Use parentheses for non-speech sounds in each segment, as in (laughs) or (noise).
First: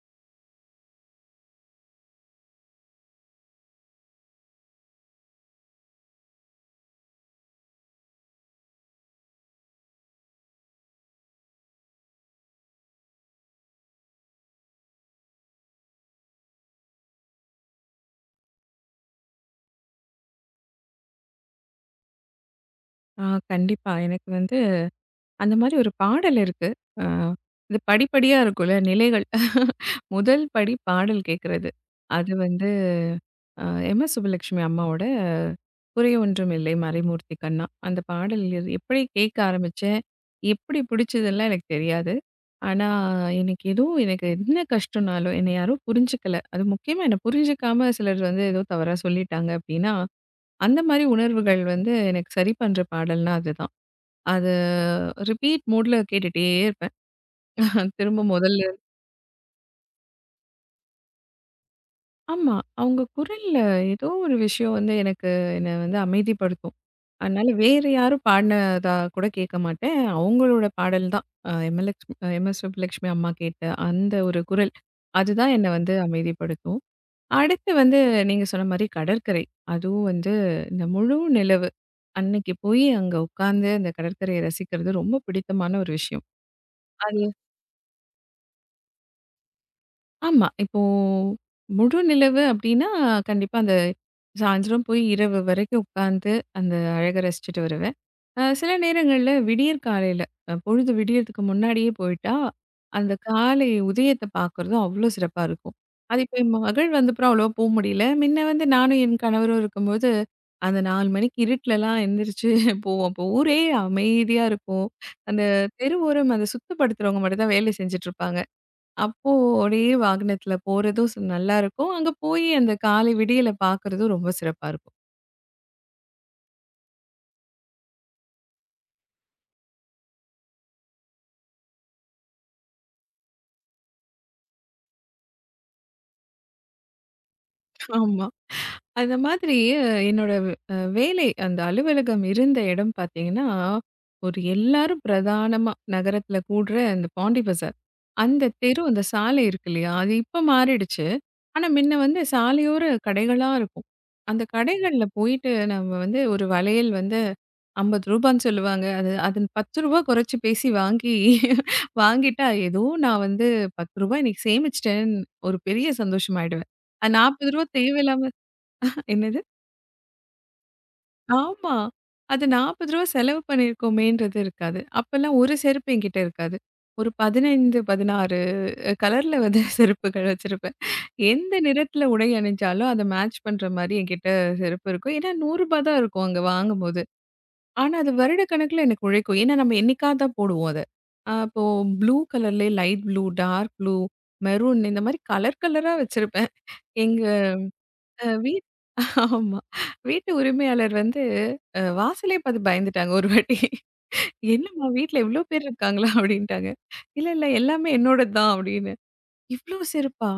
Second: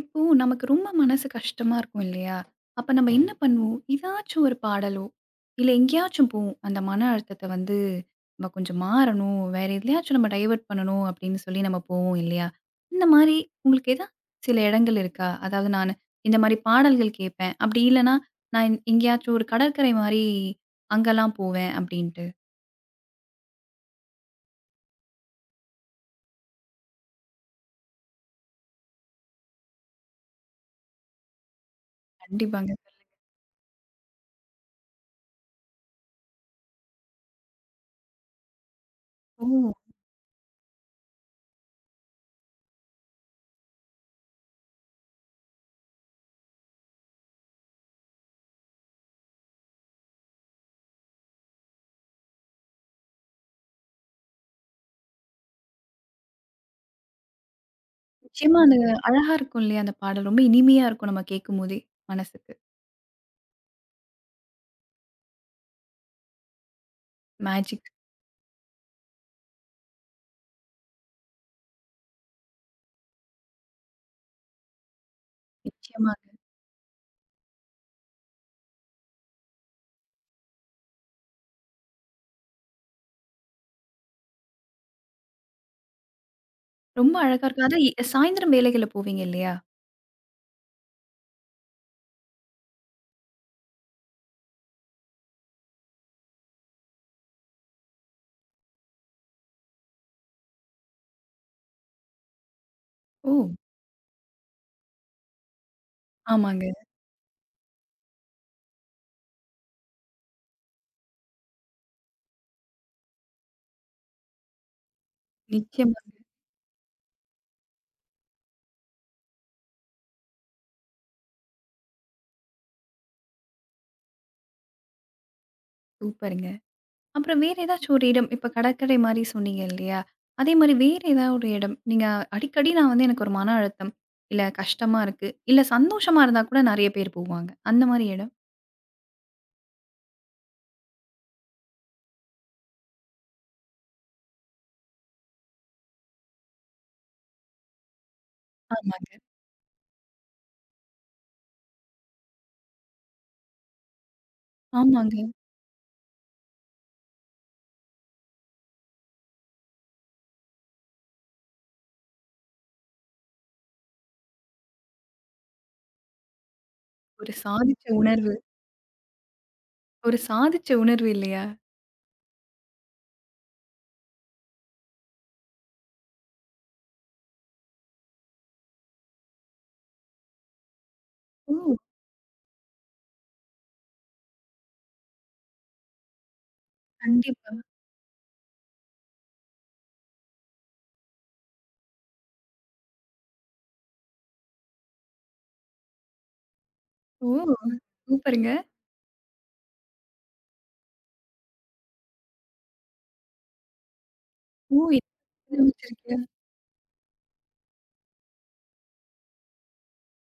இப்போ நமக்கு ரொம்ப மனசு கஷ்டமா இருக்கும் இல்லையா? அப்ப நம்ம என்ன பண்ணுவோம்? ஏதாச்சும் ஒரு பாடலோ, இல்ல எங்கேயாச்சும் போவோம். அந்த மன அழுத்தத்த வந்து நம்ம கொஞ்சம் மாறணும், வேற எதுலயாச்சும் நம்ம டைவர்ட் பண்ணணும் அப்படின்னு சொல்லி நம்ம போவோம் இல்லையா? இந்த மாரி உங்களுக்கு ஏதாவது சில இடங்கள் இருக்கா? அதாவது நானு இந்த மாரி பாடல்கள் கேட்பேன். அப்படி இல்லன்னா, நான் எங்கேயாச்சும் ஒரு கடற்கரை மாரி அங்கலாம் போவேன் அப்படின்ட்டு. ஆ கண்டிப்பா. எனக்கு வந்து அந்த மாரி ஒரு பாடல் இருக்கு. அ இது படிப்படியா இருக்கும்ல நிலைகள். (laughs) முதல் படி பாடல் கேட்கறது. அது வந்து கண்டிப்பாங்க. அ எம்.எஸ். சுப்புலட்சுமி அம்மாவோட குறை ஒன்றும் இல்லை மறைமூர்த்தி கண்ணா. அந்த பாடல் எது எப்படி கேட்க ஓ! ஆரம்பிச்சேன், எப்படி பிடிச்சதுலாம் எனக்கு தெரியாது. ஆனா, எனக்கு ஏதோ எனக்கு என்ன கஷ்டம்னாலும் என்னை யாரும் புரிஞ்சுக்கல. அது முக்கியமா என்ன புரிஞ்சுக்காம சிலர் வந்து ஏதோ தவறா சொல்லிட்டாங்க அப்படின்னா, அந்த மாரி உணர்வுகள் வந்து எனக்கு சரி பண்ற பாடல்னா அதுதான். அது ரிப்பீட் மோட்ல கேட்டுட்டே இருப்பேன். (laughs) திரும்ப நிச்சயமா முதல்ல அது அழகா இருக்கும் இல்லையா? அந்த பாடல் ரொம்ப இனிமையா இருக்கும் நம்ம கேட்கும்போதே மனசுக்கு. ஆமா. அவங்க குரல்ல ஏதோ ஒரு விஷயம் வந்து எனக்கு என்ன வந்து அமைதிப்படுத்தும். அதனால வேற மேஜிக். யாரும் பாடுனதா கூட கேட்க மாட்டேன். அவங்களோட பாடல் தான். அ எம்எல்எக்ஸ் எம்.எஸ். சுப்புலட்சுமி அம்மா கேட்ட அந்த ஒரு குரல். அதுதான் என்ன வந்து நிச்சயமா. அமைதிப்படுத்தும். அடுத்து வந்து நீங்க சொன்ன மாரி கடற்கரை. அதுவும் வந்து இந்த முழு நிலவு. அன்னைக்கு போய் அங்க உட்கார்ந்து அந்த கடற்கரைய ரசிக்கிறது ரொம்ப பிடித்தமான ஒரு விஷயம். ரொம்ப அது அழகா இருக்கும். அதான் எ சாயந்திரம் வேலைகள்ல போவீங்க இல்லையா? ஆமா. இப்போ முழு நிலவு அப்டின்னா, கண்டிப்பா அந்த சாயந்தரம் போய் இரவு வரைக்கும் உட்காந்து அந்த அழக ரசிச்சுட்டு வருவேன். சில நேரங்கள்ல விடியற் காலையில பொழுது விடியறதுக்கு முன்னாடியே போயிட்டா, அந்த ஓ! காலை உதயத்த பார்க்குறதும் அவ்ளோ சிறப்பா இருக்கும். அது இப்ப என் ஆமாங்க. மகள் வந்தப்புறம் அவ்வளவா போ முடியல. முன்ன வந்து நானும் என் கணவரும் இருக்கும்போது, அந்த 4 மணிக்கு இருட்டுலலாம் எந்திரிச்சு (laughs) போவோம். அப்போ ஊரே அமைதியா இருக்கும். அந்த நிச்சயமா. தெருவோரம் அந்த சுத்தப்படுத்துறவங்க மட்டும் தான் வேலை செஞ்சுட்டு இருப்பாங்க. அப்போ ஒரே வாகனத்துல போறதும் நல்லாருக்கும். அங்க போயி அந்த காலை விடியல பார்க்கறதும் ரொம்ப சிறப்பா இருக்கும். சூப்பருங்க. அப்புறம் வேற ஏதாச்சும் ஒரு இடம், இப்ப கடற்கரை மாரி சொன்னீங்க இல்லையா? அதே மாரி வேற ஏதாவது ஒரு இடம், நீங்க அடிக்கடி நான் வந்து எனக்கு ஒரு மன அழுத்தம், இல்ல கஷ்டமா இருக்கு, இல்ல சந்தோஷமா இருந்தா கூட நெறைய பேர் போவாங்க. அந்த மாரி ஆமா. இடம்? அந்த மாதிரி என்னோட வேலை அந்த அலுவலகம் இருந்த இடம் பார்த்தீங்கன்னா, ஒரு எல்லாரும் பிரதானமா நகரத்தில கூடுற அந்த பாண்டி பஜார். அந்த தெரு, அந்த ஆமாங்க. சாலை இருக்கு இல்லையா? அது இப்ப மாறிடுச்சு. ஆனா முன்ன வந்து சாலையோர கடைகளா இருக்கும். அந்த கடைகள்ல ஆமாங்க. போயிட்டு நம்ம வந்து ஒரு வளையல் வந்து ரூ. 50ன்னு சொல்லுவாங்க. அது அது ரூ. 10 குறைச்சு பேசி வாங்கி வாங்கிட்டா ஏதோ நான் வந்து ரூ. 10 இன்னைக்கு சேமிச்சுட்டேன்னு ஒரு பெரிய சந்தோஷமாயிடுவேன். அது ரூ. ஒரு 40 சாதிச்ச தேவையில்லாம உணர்வு. என்னது? ஒரு சாதிச்ச உணர்வு இல்லையா? ஆமா. அது ரூ. 40 செலவு பண்ணியிருக்கோமேன்றது இருக்காது. அப்பல்லாம் ஒரு செருப்பு என்கிட்ட இருக்காது. ஒரு 15, 16 கலர்ல வந்து (laughs) செருப்புகள் வச்சிருப்பேன். எந்த ஓ! நிறத்தில உடை அணிஞ்சாலும் அத மேட்ச் பண்ற மாரி என்கிட்ட செருப்பு இருக்கும். ஏன்னா ரூ. 100 தான் இருக்கும் அங்க வாங்கும்போது. கண்டிப்பா. ஆனா அது வருடக்கணக்கில எனக்கு உழைக்கும். ஏன்னா நம்ம என்னைக்காவது தான் போடுவோம் அத. இப்போ ப்ளூ கலர்லயே light blue, dark blue, maroon இந்த மாரி கலர் கலரா வச்சிருப்பேன். எங்க ஓ! அ சூப்பருங்க. வீ ஆமா. வீட்டு உரிமையாளர் வந்து வாசலே பார்த்து பயந்துட்டாங்க ஒரு வாட்டி. ஓ! "என்னம்மா வீட்ல இவ்ளோ இது பேர் இருக்காங்களா?" வச்சிருக்கீங்க. அப்படின்ட்டாங்க. "இல்ல, இல்ல எல்லாமே என்னோடது தான்" அப்படின்னு. "இவ்ளோ செருப்பா?"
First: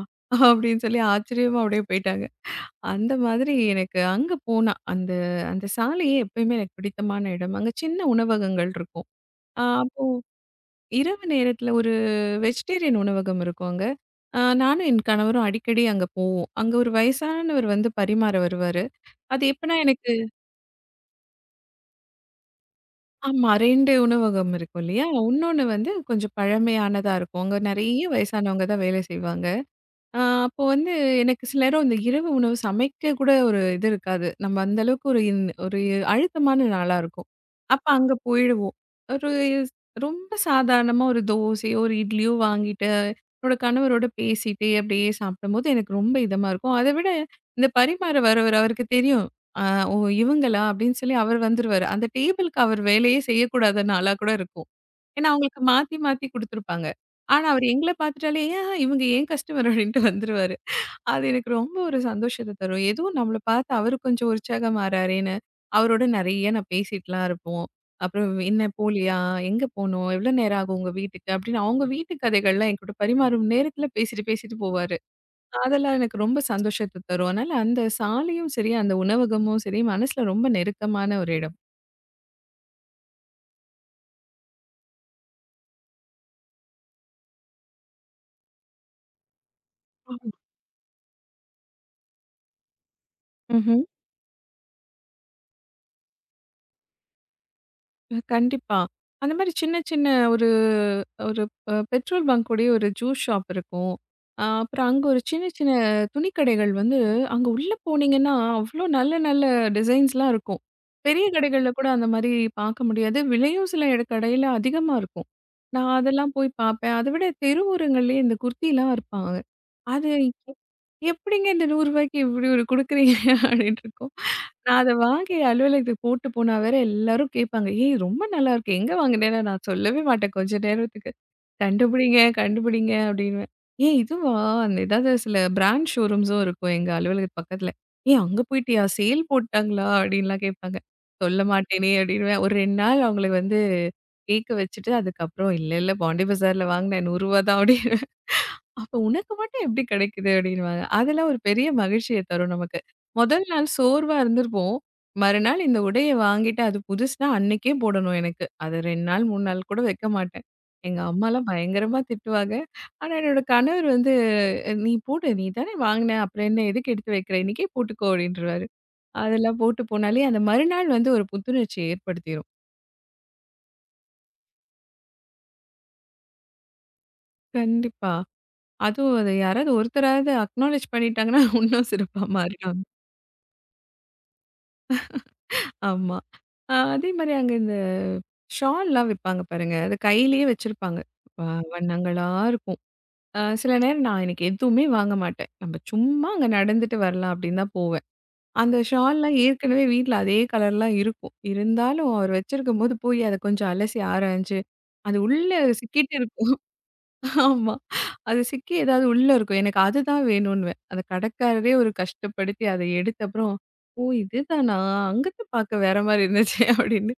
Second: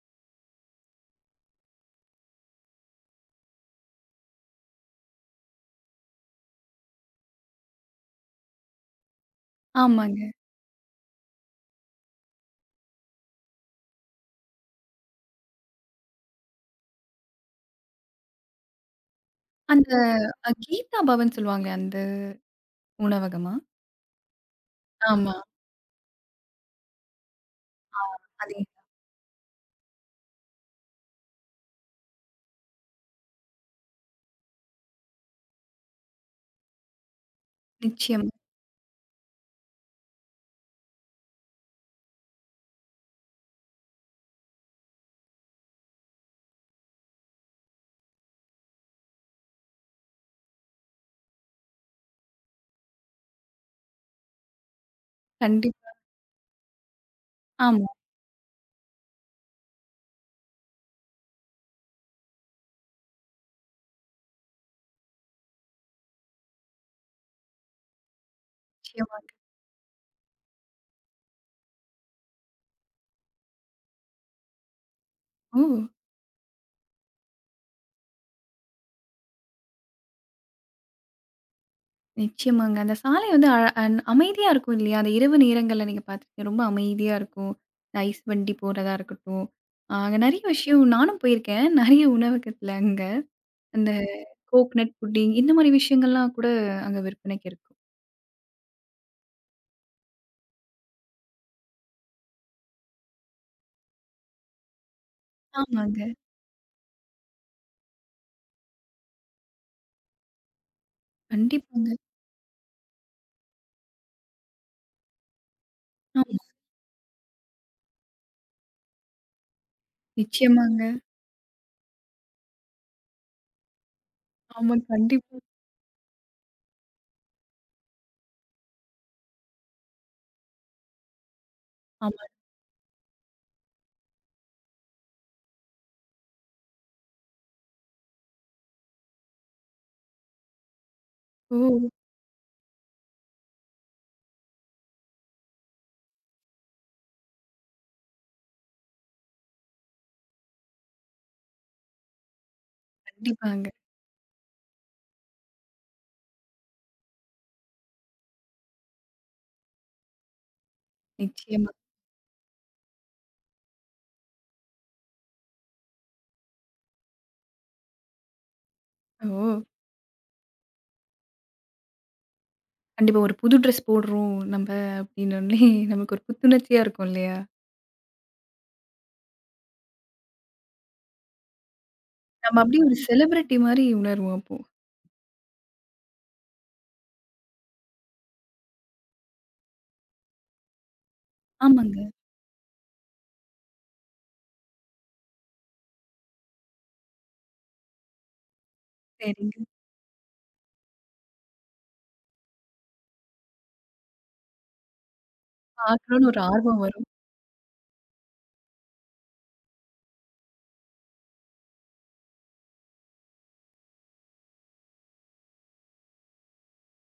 அப்படின்னு சொல்லி ஆச்சரியமா அப்படியே போயிட்டாங்க. அந்த மாதிரி எனக்கு அங்க போனா, அந்த அந்த சாலையே எப்பயுமே எனக்கு பிடித்தமான இடம். அங்க சின்ன உணவகங்கள் இருக்கும். அப்போ ஆமாங்க. இரவு நேரத்தில ஒரு வெஜிடேரியன் உணவகம் இருக்கும் அங்க. நானும் என் கணவரும் அடிக்கடி அங்க போவோம். அங்க ஒரு வயசானவர் வந்து பரிமாற வருவாரு. அது எப்பன்னா அந்த எனக்கு அ கீதா பவன் சொல்லுவாங்களே அந்த ஆமா. உணவகமா? 2 உணவகம் இருக்கும் இல்லையா? ஆமா. இன்னொன்னு வந்து கொஞ்சம் பழமையானதா இருக்கும். அங்க நெறைய அதே வயசானவங்க தான் வேலை செய்வாங்க. அப்போ வந்து எனக்கு சில நேரம் இந்த இரவு உணவு சமைக்க கூட ஒரு இது இருக்காது. நம்ம அந்த அளவுக்கு ஒரு அழுத்தமான நாளா இருக்கும். அப்ப அங்க நிச்சயமா. போயிடுவோம். ஒரு ரொம்ப சாதாரணமா ஒரு தோசையோ, ஒரு இட்லியோ வாங்கிட்டு, என்னோட கணவரோட பேசிட்டே அப்படியே சாப்பிடும்போது எனக்கு ரொம்ப இதமா இருக்கும். அத விட இந்த பரிமாற வரவர் அவருக்கு தெரியும். ஆ ஓ இவங்களா அப்படின்னு சொல்லி அவர் வந்துருவாரு. அந்த டேபிளுக்கு அவர் வேலையே செய்யக்கூடாத நாளா கூட இருக்கும். ஏன்னா அவங்களுக்கு கண்டிப்பா. மாத்தி மாத்தி குடுத்துருப்பாங்க. ஆனா, அவரு ஆமா. எங்கள பாத்துட்டாலே, "ஆஹா இவங்க என் கஸ்டமர்" அப்படின்ட்டு வந்துருவாரு. அது எனக்கு ரொம்ப ஒரு சந்தோஷத்த தரும். ஏதோ நம்மள பாத்து அவரு கொஞ்சம் உற்சாகமாறாரேன்னு, அவரோட நெறைய நான் பேசிட்டுலாம் இருப்போம். அப்புறம் "என்ன போலியா? நிச்சயமா எங்க போணும்? எவ்வளோ நேரம் ஆகும் உங்க வீட்டுக்கு?" அப்படின்னு அவங்க வீட்டு கதைகள்லாம் என்கிட்ட பரிமாறும் நேரத்துல பேசிட்டு, பேசிட்டு போவாரு. இருக்கும். அதெல்லாம் எனக்கு ரொம்ப சந்தோஷத்த தரும். அதனால அந்த சாலையும் சரி, அந்த உணவகமும் சரி, மனசுல ரொம்ப நெருக்கமான ஒரு இடம். நிச்சயமாங்க. அந்த சாலை வந்து அழ அன் அமைதியா இருக்கும் இல்லையா? அந்த இரவு நேரங்கள்ல நீங்க பார்த்துருக்க ரொம்ப அமைதியா இருக்கும். இந்த ஐஸ் வண்டி போறதா இருக்கட்டும். அ அங்க நெறைய விஷயம் நானும் போயிருக்கேன். நெறைய உணவகத்துல அங்க. ம்ஹ்ம். அந்த கோக்னட் புட்டிங் இந்த மாரி விஷயங்கள்லாம் கூட அங்க விற்பனைக்கு இருக்கும். கண்டிப்பா. அந்த மாரி சின்ன சின்ன ஒரு ஒரு அ பெட்ரோல் பங்க் கூடயே ஒரு ஜூஸ் ஷாப் இருக்கும். அப்புறம் அங்க ஒரு சின்ன சின்ன ஆமாங்க. துணி கடைகள் வந்து அங்க உள்ள போனீங்கன்னா, அவ்ளோ நல்ல நல்ல டிசைன்ஸ்லாம் இருக்கும். பெரிய கடைகள்ல கூட கண்டிப்பாங்க. அந்த மாரி பார்க்க முடியாது. விலையும் சில எட கடையில அதிகமா இருக்கும். நான் அதெல்லாம் ஆமா. போய் பார்ப்பேன். அத விட தெரு ஓரங்கள்லயே இந்த குர்திலாம் விற்பாங்க. அது எ நிச்சயமாங்க. எப்படிங்க இந்த ரூ. 100க்கு இப்டி ஒரு குடுக்குறீங்க? (laughs) அப்டின்ட்டு இருக்கும். ஆமா. நான் அத வாங்கி கண்டிப்பா. அலுவலகத்துக்கு போட்டு போனா வேற எல்லாரும் கேட்பாங்க. "ஏய்! ரொம்ப நல்லா இருக்கு. எங்க வாங்குனேன்னு?" நான் சொல்லவே மாட்டேன் கொஞ்ச நேரத்துக்கு. "கண்டுபிடிங்க, ஆமா. கண்டுபிடிங்க" அப்படின்னுவேன். "ஏய்! இதுவா?" அந்த ஏதாவது சில பிராண்ட் ஷோரூம்ஸும் இருக்கும் எங்க அலுவலகத்து பக்கத்துல. "ஏய்! அங்க போயிட்டியா? சேல் போட்டாங்களா?" அப்படின்லாம் கேட்பாங்க. "சொல்ல ஓ! மாட்டேனே" அப்படின்னுவேன். ஒரு 2 நாள் அவங்கள வந்து கேக்க வச்சுட்டு, அதுக்கப்புறம் "இல்ல, இல்ல பாண்டி பஜார்ல வாங்குனேன் ரூ. 100 தான்" அப்படின்னு அப்ப உனக்கு மட்டும் எப்படி கிடைக்குது? அப்படின்னுவாங்க. அதெல்லாம் ஒரு பெரிய மகிழ்ச்சிய தரும் நமக்கு. முதல் நாள் கண்டிப்பாங்க. சோர்வா இருந்திருப்போம். மறுநாள் இந்த உடைய வாங்கிட்டு அது புதுசுனா அன்னைக்கே போடணும் எனக்கு. அது 2 நாள் 3 நாள் கூட வைக்க மாட்டேன். எங்க அம்மாலாம் நிச்சயமா. பயங்கரமா திட்டுவாங்க. ஆனா என்னோட கணவர் வந்து "நீ போடு நீ தானே வாங்கின அப்புறம் என்ன எதுக்கு எடுத்து வைக்கிற? இன்னைக்கே போட்டுக்கோ" அப்படின்றவாரு. ஓ! அதெல்லாம் போட்டு போனாலே அந்த மறுநாள் வந்து ஒரு புத்துணர்ச்சிய ஏற்படுத்திரும். கண்டிப்பா. ஒரு புது ட்ரெஸ் போடுறோம் நம்ம அப்படின்னோனே, (laughs) நமக்கு ஒரு புத்துணர்ச்சியா இருக்கும் இல்லையா? கண்டிப்பா. அதுவும் அது யாராவது ஒருத்தராவது அக்னாலெட்ஜ் பண்ணிட்டாங்கன்னா, இன்னும் சிறப்பா நம்ம மாறிடும். அப்படியே ஒரு செலிபிரிட்டி மாரி உணர்வோம் அப்போ. ஆமா. அதே மாரி அங்க இந்த ஷால்லாம் விப்பாங்க பாருங்க. அது கையிலேயே வச்சிருப்பாங்க. வ ஆமாங்க. வண்ணங்களா இருக்கும். சில நேரம் நான் எனக்கு எதுவுமே வாங்க மாட்டேன். நம்ம சும்மா அங்க நடந்துட்டு வரலாம் அப்படின்னு தான் போவேன். அந்த ஷால்லாம் சரிங்க. ஏற்கனவே வீட்ல அதே கலர்லாம் இருக்கும். இருந்தாலும் அவர் வச்சிருக்கும்போது போய் அத கொஞ்சம் அலசி ஆராய்ஞ்சு, அது உள்ள சிக்கிட்டு பார்க்கணும்னு ஒரு இருக்கும். ஆர்வம் வரும். ஆமா. அது சிக்கி ஏதாவது உள்ள இருக்கும். எனக்கு அதுதான் வேணுன்னுவேன். அந்த கடைக்காரரே ஒரு கஷ்டப்படுத்தி அத எடுத்து அப்புறம், "ஓ! இதுதானா? அங்கிருந்து பார்க்க வேற மாரி இருந்துச்சே" (laughs) அப்படின்னு.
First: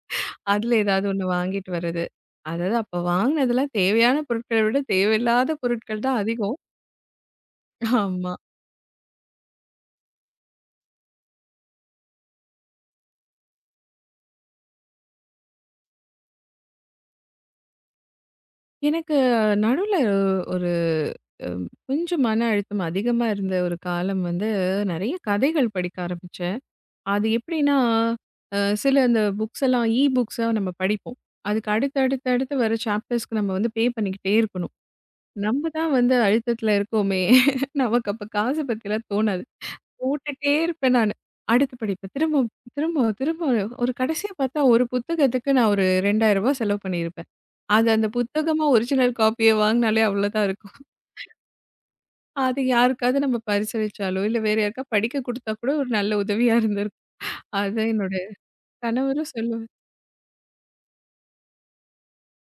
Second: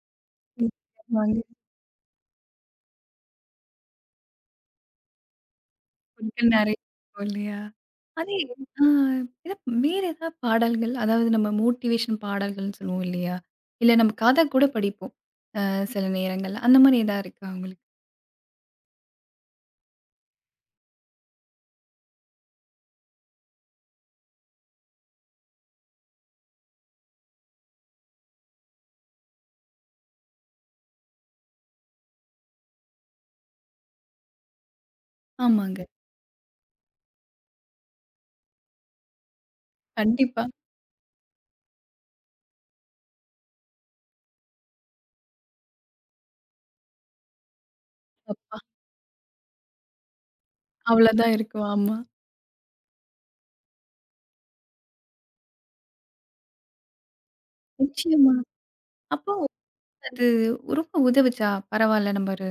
அதுல ஏதாவது ஒண்ணு நிச்சயமாங்க. வாங்கிட்டு வர்றது. அதாவது அப்ப வாங்கினதெல்லாம் தேவையான பொருட்கள விட தேவையில்லாத பொருட்கள் தான் பொருட்கள் அதிகம். நெறைய இருக்கும் இல்லையா? ஆமா. அதே ஆ ஏதா வேற ஏதாவது பாடல்கள், அதாவது நம்ம மோட்டிவேஷன் பாடல்கள்னு சொல்லுவோம் இல்லையா? இல்ல நம்ம கதை கூட படிப்போம். அ சில நேரங்கள்ல. அந்த மாரி ஏதா இருக்கா உங்களுக்கு? எனக்கு நடுவுல ஒரு அ கொஞ்சம் மன அழுத்தம் அதிகமா இருந்த ஒரு காலம் வந்து, நெறைய கதைகள் படிக்க ஆரம்பிச்சேன். அது எப்படின்னா, அ சில அந்த புக்ஸ் எல்லாம் இ புக்ஸா நம்ம படிப்போம். அதுக்கு அடுத்து, அடுத்து, அடுத்து வர சாப்டர்ஸ்க்கு நம்ம வந்து பே பண்ணிக்கிட்டே இருக்கணும். நம்ம ஆமாங்க. தான் வந்து அழுத்தத்தில இருக்கோமே! நமக்கு அப்ப காசு பத்திலாம் தோணாது. கண்டிப்பா. போட்டுட்டே இருப்பேன் நானு. அடுத்து படிப்பேன். திரும்ப, திரும்ப, திரும்ப ஒரு கடைசியா பார்த்தா ஒரு புத்தகத்துக்கு நான் ஒரு ரூ. 2000 செலவு பண்ணியிருப்பேன். அது அந்த அப்பா! புத்தகமா ஒரிஜினல் காப்பிய வாங்குனாலே அவ்வளோதான் இருக்கும். அவ்வளோதான் இருக்கும். ஆமா. அது யாருக்காவது நம்ம பரிசளிச்சாலோ, இல்ல வேற யாருக்கா படிக்க குடுத்தா கூட ஒரு நல்ல உதவியா இருந்திருக்கும். அதான் என்னோட நிச்சயமா. அப்ப கணவரும் சொல்லுவாரு. அது ரொம்ப உதவுச்சா? பரவால்ல நம்ம ஒரு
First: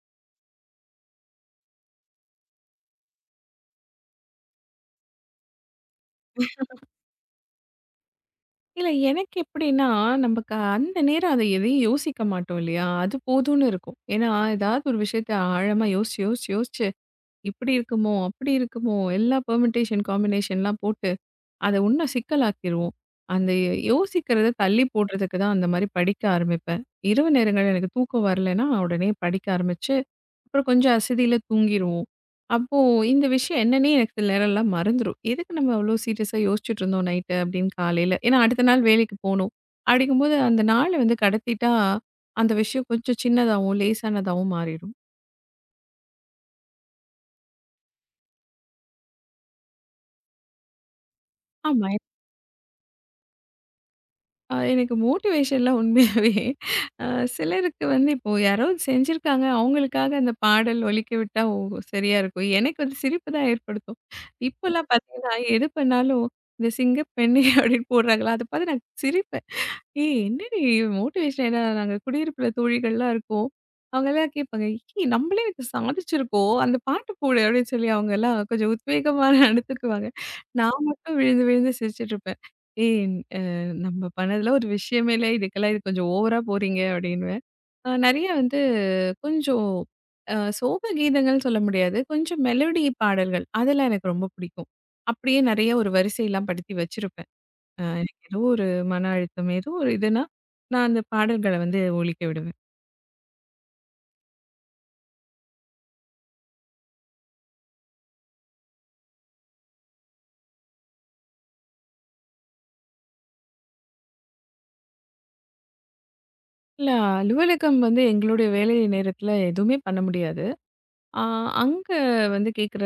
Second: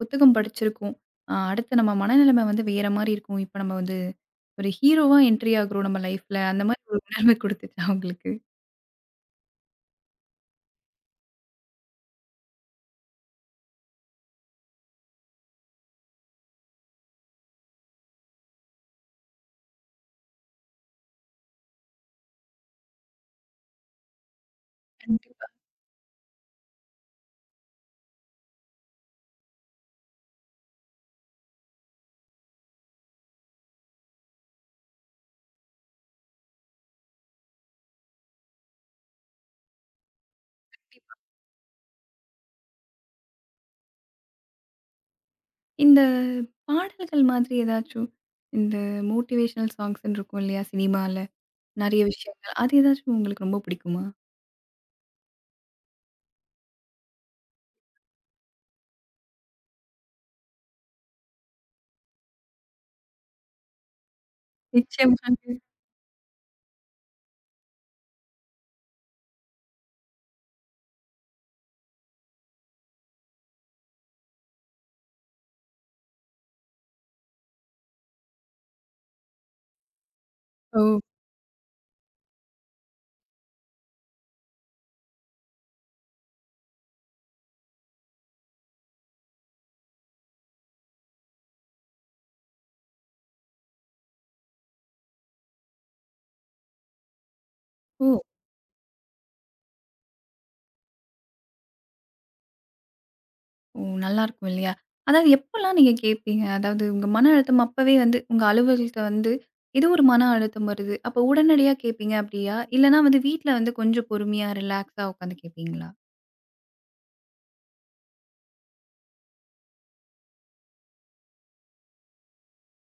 புத்தகம் படிச்சிருக்கோம். அ அடுத்து நம்ம மனநிலைமை வந்து வேற மாரி இருக்கும். இப்ப நம்ம வந்து ஒரு ஹீரோவா என்ட்ரி ஆகுறோம் நம்ம லைஃப்ல. அந்த மாரி ஒரு உணர்வு குடுத்துச்சா உங்களுக்கு? இல்ல எனக்கு எப்படின்னா, நமக்கு அந்த நேரம் அத எதையும் யோசிக்க மாட்டோம் இல்லையா? அது போதும்னு இருக்கும். ஏன்னா, ஏதாவது ஒரு விஷயத்த ஆழமா யோசிச்சு, யோசிச்சு, யோசிச்சு இப்படி இருக்குமோ, அப்படி இருக்குமோ, எல்லா பெர்முடேஷன், காம்பினேஷன்லாம் போட்டு அத இன்னும் சிக்கலாக்கிருவோம். அந்த யோசிக்கிறத தள்ளி போடுறதுக்கு கண்டிப்பா, தான் அந்த மாரி படிக்க ஆரம்பிப்பேன். இரவு நேரங்கள்ல எனக்கு தூக்கம் வரலன்னா, உடனே படிக்க ஆரம்பிச்சு அப்புறம் கொஞ்சம் அசதியில தூங்கிருவோம். அப்போ இந்த விஷயம் என்னன்னே எனக்கு சில நேரம்லாம் மறந்துரும். எதுக்கு நம்ம அவ்ளோ சீரியஸா யோசிச்சுட்டு இருந்தோம் நைட்டு அப்படின்னு காலையில. ஏன்னா அடுத்த நாள் வேலைக்கு போணும். அப்படிங்கும்போது அந்த நாள வந்து கண்டிப்பா. கடத்திட்டா, அந்த விஷயம் கொஞ்சம் சின்னதாவும், லேசானதாவும் மாறிடும். இந்த பாடல்கள் மாதிரி ஏதாச்சும் இந்த மோட்டிவேஷனல் சாங்ஸ்ன்னு இருக்கும் இல்லையா? சினிமால ஆமா. நெறைய விஷயங்கள். அது ஏதாச்சும் உங்களுக்கு ரொம்ப பிடிக்குமா? எனக்கு மோட்டிவேஷன்லாம் உண்மையாவே அ சிலருக்கு வந்து இப்போ யாராவது செஞ்சிருக்காங்க, அவங்களுக்காக அந்த பாடல் ஒலிக்க விட்டா ஓ! சரியா இருக்கும். எனக்கு வந்து சிரிப்பு தான் ஏற்படுத்தும். இப்போலாம் பார்த்தீங்கன்னா, நிச்சயமாங்க. எது பண்ணாலும் இந்த சிங்கப்பெண்ணே அப்படின்னு போடுறாங்களா, அத பார்த்து நான் சிரிப்பேன். ஏய்! என்னடி மோட்டிவேஷன் ஏன்னா நாங்க குடியிருப்புல தோழிகள்லாம் இருக்கோம். அவங்கலாம் கேட்பாங்க, "ஏய்! நம்மளே இத சாதிச்சிருக்கோம். அந்த பாட்டு போடு" அப்படின்னு சொல்லி அவங்கலாம் கொஞ்சம் உத்வேகமா நடந்துக்குவாங்க. (laughs) ஓ! நான் மட்டும் விழுந்து விழுந்து சிரிச்சுட்டுருப்பேன். "ஏய்! அ நம்ம பண்ணதுல ஒரு விஷயமே இல்ல. இதுக்கெல்லாம் இது கொஞ்சம் ஓவரா போறீங்க" அப்படின்னுவேன். நெறைய வந்து கொஞ்சம் அ சோக கீதங்கள்னு சொல்ல முடியாது. கொஞ்சம் மெலோடி பாடல்கள் அதெல்லாம் எனக்கு ரொம்ப பிடிக்கும். அப்படியே நெறைய ஒரு வரிசைலாம் படுத்தி வச்சிருப்பேன். ஓ! எனக்கு ஏதோ ஒரு மன அழுத்தம், ஏதோ ஒரு இதுன்னா, நான் அந்த பாடல்கள வந்து ஒலிக்க விடுவேன். ஓ! நல்லாருக்கும் இல்லையா? அதாவது எப்பலாம் நீங்க கேட்பீங்க? அதாவது உங்க மன அழுத்தம் அப்பவே வந்து உங்க அலுவலகத்துல வந்து ஏதோ ஒரு மன அழுத்தம் வருது. அப்ப உடனடியா கேட்பீங்க அப்டியா? இல்லன்னா வந்து வீட்ல வந்து கொஞ்சம் பொறுமையா ரிலாக்ஸா உட்காந்து கேட்பீங்களா? இல்ல அலுவலகம் வந்து எங்களுடைய வேலை நேரத்தில எதுவுமே பண்ண முடியாது. அ அங்க வந்து கேட்குற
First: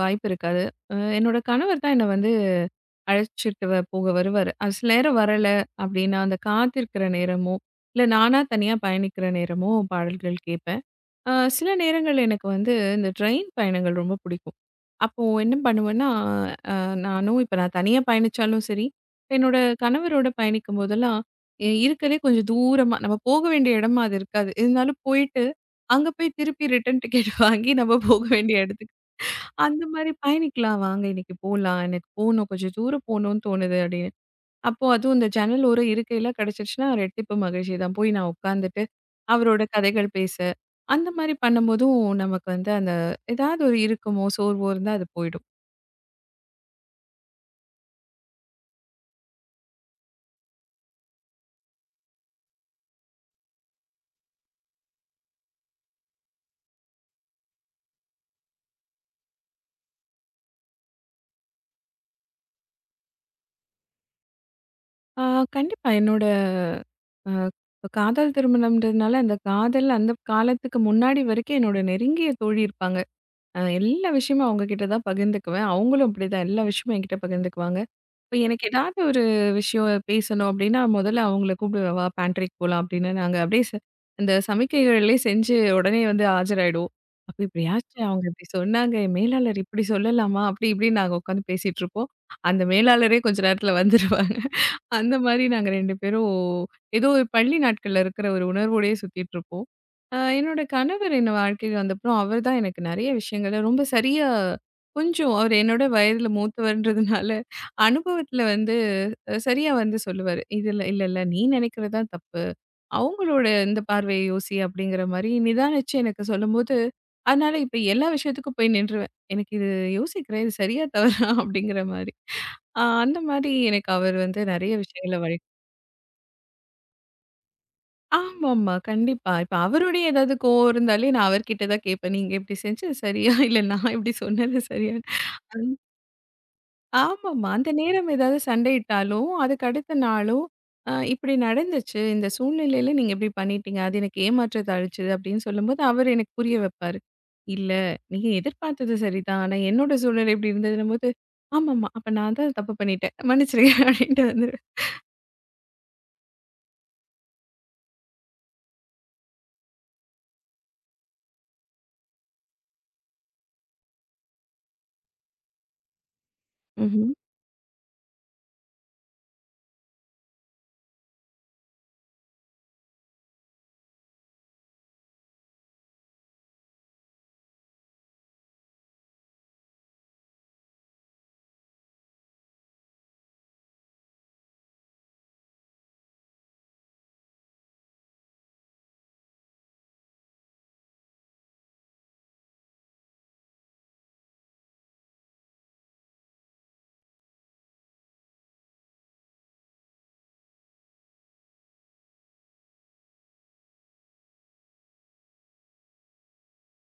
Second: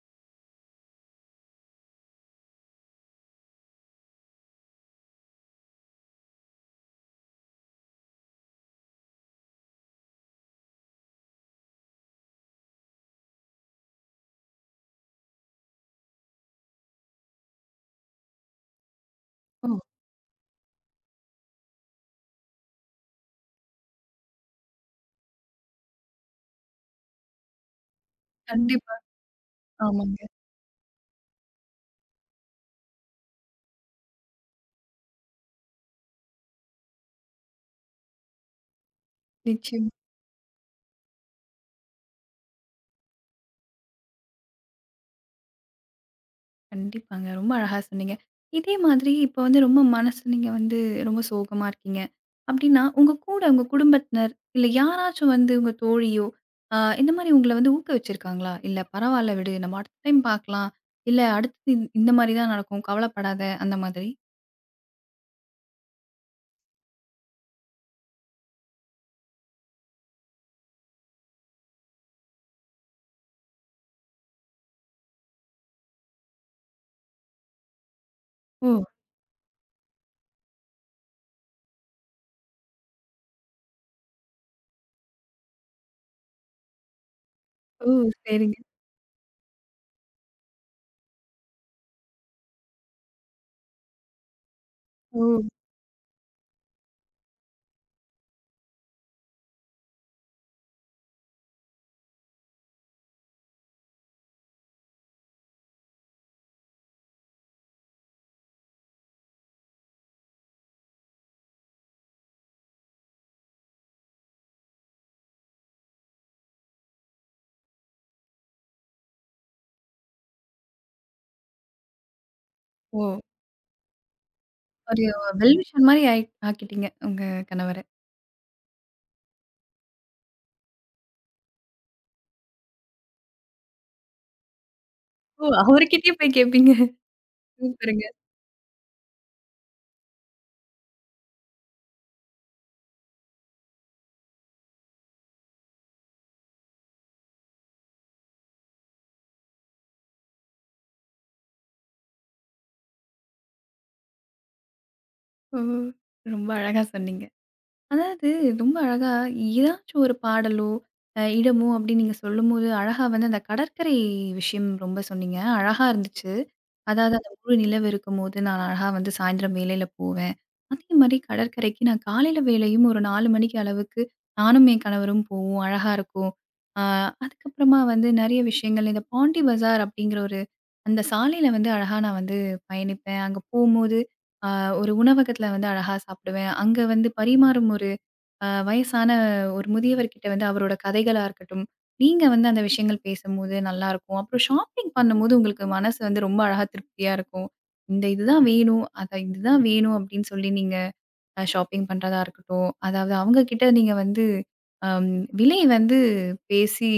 வாய்ப்பு இருக்காது. என்னோட கணவர் தான் என்ன வந்து அழைச்சிட்டு போக வருவாரு. அது சில நேரம் வரல அப்படின்னா, அந்த காத்திருக்கிற நேரமோ, இல்ல நானா தனியா பயணிக்கிற நேரமோ பாடல்கள் கேட்பேன். சில நேரங்கள் எனக்கு வந்து இந்த ட்ரெயின் பயணங்கள் ரொம்ப பிடிக்கும். அப்போ என்ன பண்ணுவேன்னா, அ நானும் இப்ப நான் தனியா பயணிச்சாலும் சரி, என்னோட ஓ! கணவரோட பயணிக்கும் போதெல்லாம், இருக்கறதுலே கொஞ்சம் தூரமா நம்ம போக வேண்டிய இடமா அது இருக்காது. இருந்தாலும் போயிட்டு, அங்க போய் திருப்பி ரிட்டர்ன் டிக்கெட் (laughs) வாங்கி நம்ம போக வேண்டிய இடத்துக்கு கண்டிப்பா. அந்த மாரி ஆமாங்க. பயணிக்கலாம் வாங்க இன்னைக்கு போலாம். எனக்கு போணும் கொஞ்சம் தூரம் போணும்னு தோணுது. அப்படின்னு அப்போ அதுவும் இந்த ஜன்னல் ஓரம் இருக்கையில கிடைச்சிருச்சுன்னா ரெட்டிப்பு மகிழ்ச்சி தான். போய் நான் உட்காந்துட்டு, அவரோட நிச்சயமா. கதைகள் பேச, அந்த மாரி பண்ணும்போதும் நமக்கு வந்து அந்த ஏதாவது ஒரு இருக்குமோ, சோர்வோ இருந்தா அது போயிடும். கண்டிப்பாங்க. ரொம்ப அழகா சொன்னீங்க. இதே மாதிரி இப்போ வந்து ரொம்ப மனசு நீங்க வந்து ரொம்ப சோகமா இருக்கீங்க. அப்டின்னா, உங்க கூட உங்க குடும்பத்தினர், இல்ல யாராச்சும் வந்து உங்க தோழியோ, அ இந்த மாரி உங்கள வந்து ஊக்குவிச்சிருக்காங்களா? "இல்ல பரவால்ல விடு. நம்ம அடுத்த டைம் பார்க்கலாம். இல்ல அடுத்து இந்த மாரி தான் நடக்கும். கவலப்படாத." அந்த மாதிரி? ஆ கண்டிப்பா என்னோட காதல் திருமணம்ன்றதுனால, அந்த காதல் அந்த காலத்துக்கு முன்னாடி வரைக்கும் என்னோட நெருங்கிய தோழி இருப்பாங்க. எல்லா விஷயமும் அவங்க கிட்ட தான் பகிர்ந்துக்குவேன். அவங்களும் அப்படிதான் எல்லா விஷயமும் என்கிட்ட பகிர்ந்துக்குவாங்க. இப்ப எனக்கு ஓ! ஏதாவது ஒரு விஷயம் பேசணும் அப்படின்னா, முதல்ல அவங்கள கூப்பிடுவேன். "வா பேன்ட்ரிக்கு போலாம்" அப்படின்னு. நாங்க அப்படியே அந்த சமிக்கைகள்லயே செஞ்சு உடனே வந்து ஆஜராயிடுவோம். அப்ப ஓ! இப்படியாச்சு அவங்க இப்படி சரிங்க. சொன்னாங்க, என் மேலாளர் இப்படி சொல்லலாமா? அப்படி இப்படின்னு நாங்க உட்காந்து பேசிட்டுருப்போம். அந்த மேலாளரே கொஞ்ச நேரத்துல வந்துருவாங்க. அந்த ஓ! மாரி நாங்க 2 பேரும் ஏதோ ஒரு பள்ளி நாட்கள்ல இருக்கிற ஒரு உணர்வோடயே சுத்திட்டுருப்போம். என்னோட கணவர் என்ன வாழ்க்கைக்கு வந்தப்புறம், அவர் தான் எனக்கு நெறைய விஷயங்கள ரொம்ப சரியா கொஞ்சம் அவர் என்னோட வயதில மூத்தவர்ன்றதுனால, அனுபவத்தில வந்து சரியா வந்து சொல்லுவாரு. "இதுல இல்ல, இல்ல நீ நினைக்கிறது தான் தப்பு. அவங்களோட இந்த பார்வைய யோசி" அப்படிங்கிற மாரி நிதானிச்சு எனக்கு சொல்லும்போது, அதனால இப்ப எல்லா விஷயத்துக்கும் போய் நின்றுவேன். எனக்கு இது யோசிக்கிறேன். இது சரியா தவறா? அப்படிங்கிற மாரி. ஓ! அந்த மாரி எனக்கு அவர் வந்து நெறைய ஒரு விஷயங்கள வழி வெல் விஷர் மாரி ஆயி ஆக்கிட்டீங்க உங்க கணவர. ஆமாமா. கண்டிப்பா. இப்ப அவருடைய ஏதாவது கோவம் இருந்தாலே நான் அவர்கிட்ட தான் கேட்பேன். நீங்க இப்படி செஞ்சது சரியா? (laughs) இல்ல நான் இப்படி சொன்னது சரியா? ஓ! அவருகிட்டயே போய் கேட்பீங்க. ஆமாமா. அந்த சூப்பருங்க. நேரம் ஏதாவது சண்டையிட்டாலும், அதுக்கு அடுத்த நாளும் இப்படி நடந்துச்சு. இந்த சூழ்நிலையில நீங்க இப்படி பண்ணிட்டீங்க. அது எனக்கு ஏமாற்றத்த அளிச்சது அப்படின்னு சொல்லும்போது, அவர் எனக்கு புரிய வைப்பாரு. இல்ல நீங்க எதிர்பார்த்தது சரிதான். ஆனா என்னோட சூழ்நிலை இப்படி இருந்ததுன்னும்போது, ஆமாமா. அப்ப நான் தான் தப்பு பண்ணிட்டேன். மன்னிச்சிடுங்க (laughs) அப்படின்ட்டு வந்துருவேன். ஓ! ரொம்ப அழகா சொன்னீங்க. அதாவது ரொம்ப அழகா ஏதாச்சும் ஒரு பாடலோ, அ இடமோ அப்படின்னு நீங்க சொல்லும்போது, அழகா வந்து அந்த கடற்கரை விஷயம் ரொம்ப சொன்னீங்க. அழகா இருந்துச்சு. ம்ஹ்ம். அதாவது அந்த முழு நிலவு இருக்கும்போது, நான் அழகா வந்து சாயந்திரம் வேலையில போவேன். அதே மாரி கடற்கரைக்கு நான் காலையில வேலையும் ஒரு 4 மணிக்கு அளவுக்கு நானும் என் கணவரும் போவோம். அழகா இருக்கும். ஆ அதுக்கப்புறமா வந்து நெறைய விஷயங்கள் இந்த பாண்டி பஜார் அப்படிங்கிற ஒரு அந்த சாலையில வந்து அழகா நான் வந்து பயணிப்பேன். அங்க போம்போது, அ ஒரு உணவகத்துல வந்து அழகா சாப்பிடுவேன். அங்க வந்து பரிமாறும் ஒரு அ வயசான ஒரு முதியவர்கிட்ட வந்து அவரோட கதைகளா இருக்கட்டும், நீங்க வந்து அந்த விஷயங்கள் பேசும்போது நல்லாருக்கும். அப்புறம் ஷாப்பிங் பண்ணும்போது உங்களுக்கு மனசு வந்து ரொம்ப அழகா திருப்தியா இருக்கும். இந்த இதுதான் வேணும், அத இதுதான் வேணும் அப்டின்னு சொல்லி நீங்க அ ஷாப்பிங் பண்றதா இருக்கட்டும், அதாவது அவங்க கிட்ட நீங்க வந்து அம் விலை வந்து பேசி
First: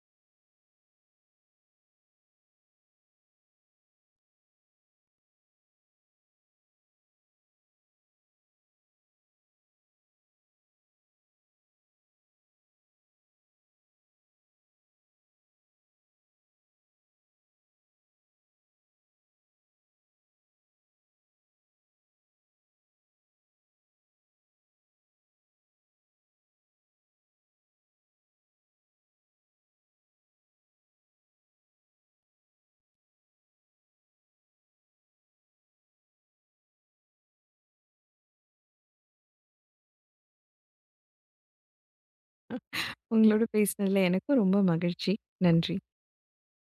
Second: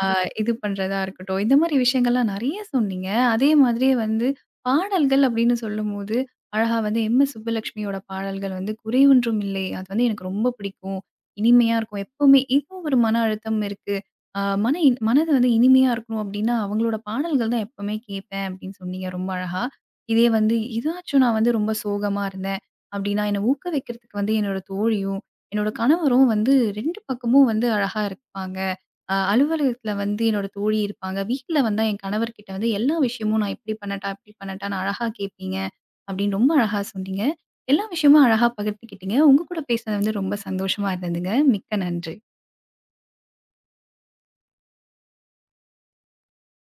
ஆ இது பண்றதா இருக்கட்டும். இந்த மாரி விஷயங்கள்லாம் நெறைய சொன்னீங்க. அதே மாதிரி வந்து பாடல்கள் அப்படின்னு சொல்லும்போது, அழகா வந்து எம்.எஸ். சுப்புலட்சுமியோட பாடல்கள் வந்து குறைவொன்றும் இல்லை. அது வந்து எனக்கு ரொம்ப பிடிக்கும். இனிமையா இருக்கும். எப்பவுமே ஏதோ ஒரு மன அழுத்தம் இருக்கு. ஆ மன இன் மனது வந்து இனிமையா இருக்கணும் அப்படின்னா, அவங்களோட பாடல்கள் தான் எப்பவுமே கேட்பேன் அப்படின்னு சொன்னீங்க ரொம்ப அழகா. இதே வந்து ஏதாச்சும் நான் வந்து ரொம்ப சோகமா இருந்தேன் அப்படின்னா, என்ன ஊக்க வைக்கிறதுக்கு வந்து என்னோட தோழியும், என்னோட கணவரும் வந்து 2 பக்கமும் வந்து அழகா இருப்பாங்க. அ அலுவலகத்துல வந்து என்னோட தோழி இருப்பாங்க. வீட்ல வந்தா என் கணவர்கிட்ட வந்து எல்லா விஷயமும் "நான் இப்படி பண்ணட்டா? இப்படி பண்ணட்டான்னு?" அழகா கேட்பீங்க அப்படின்னு ரொம்ப அழகா சொன்னீங்க. எல்லா விஷயமும் அழகா பகிர்ந்துக்கிட்டீங்க. உங்க கூட பேசுனது வந்து ரொம்ப சந்தோஷமா இருந்ததுங்க. மிக்க நன்றி. உங்களோட பேசினதுல எனக்கும் ரொம்ப மகிழ்ச்சி. நன்றி.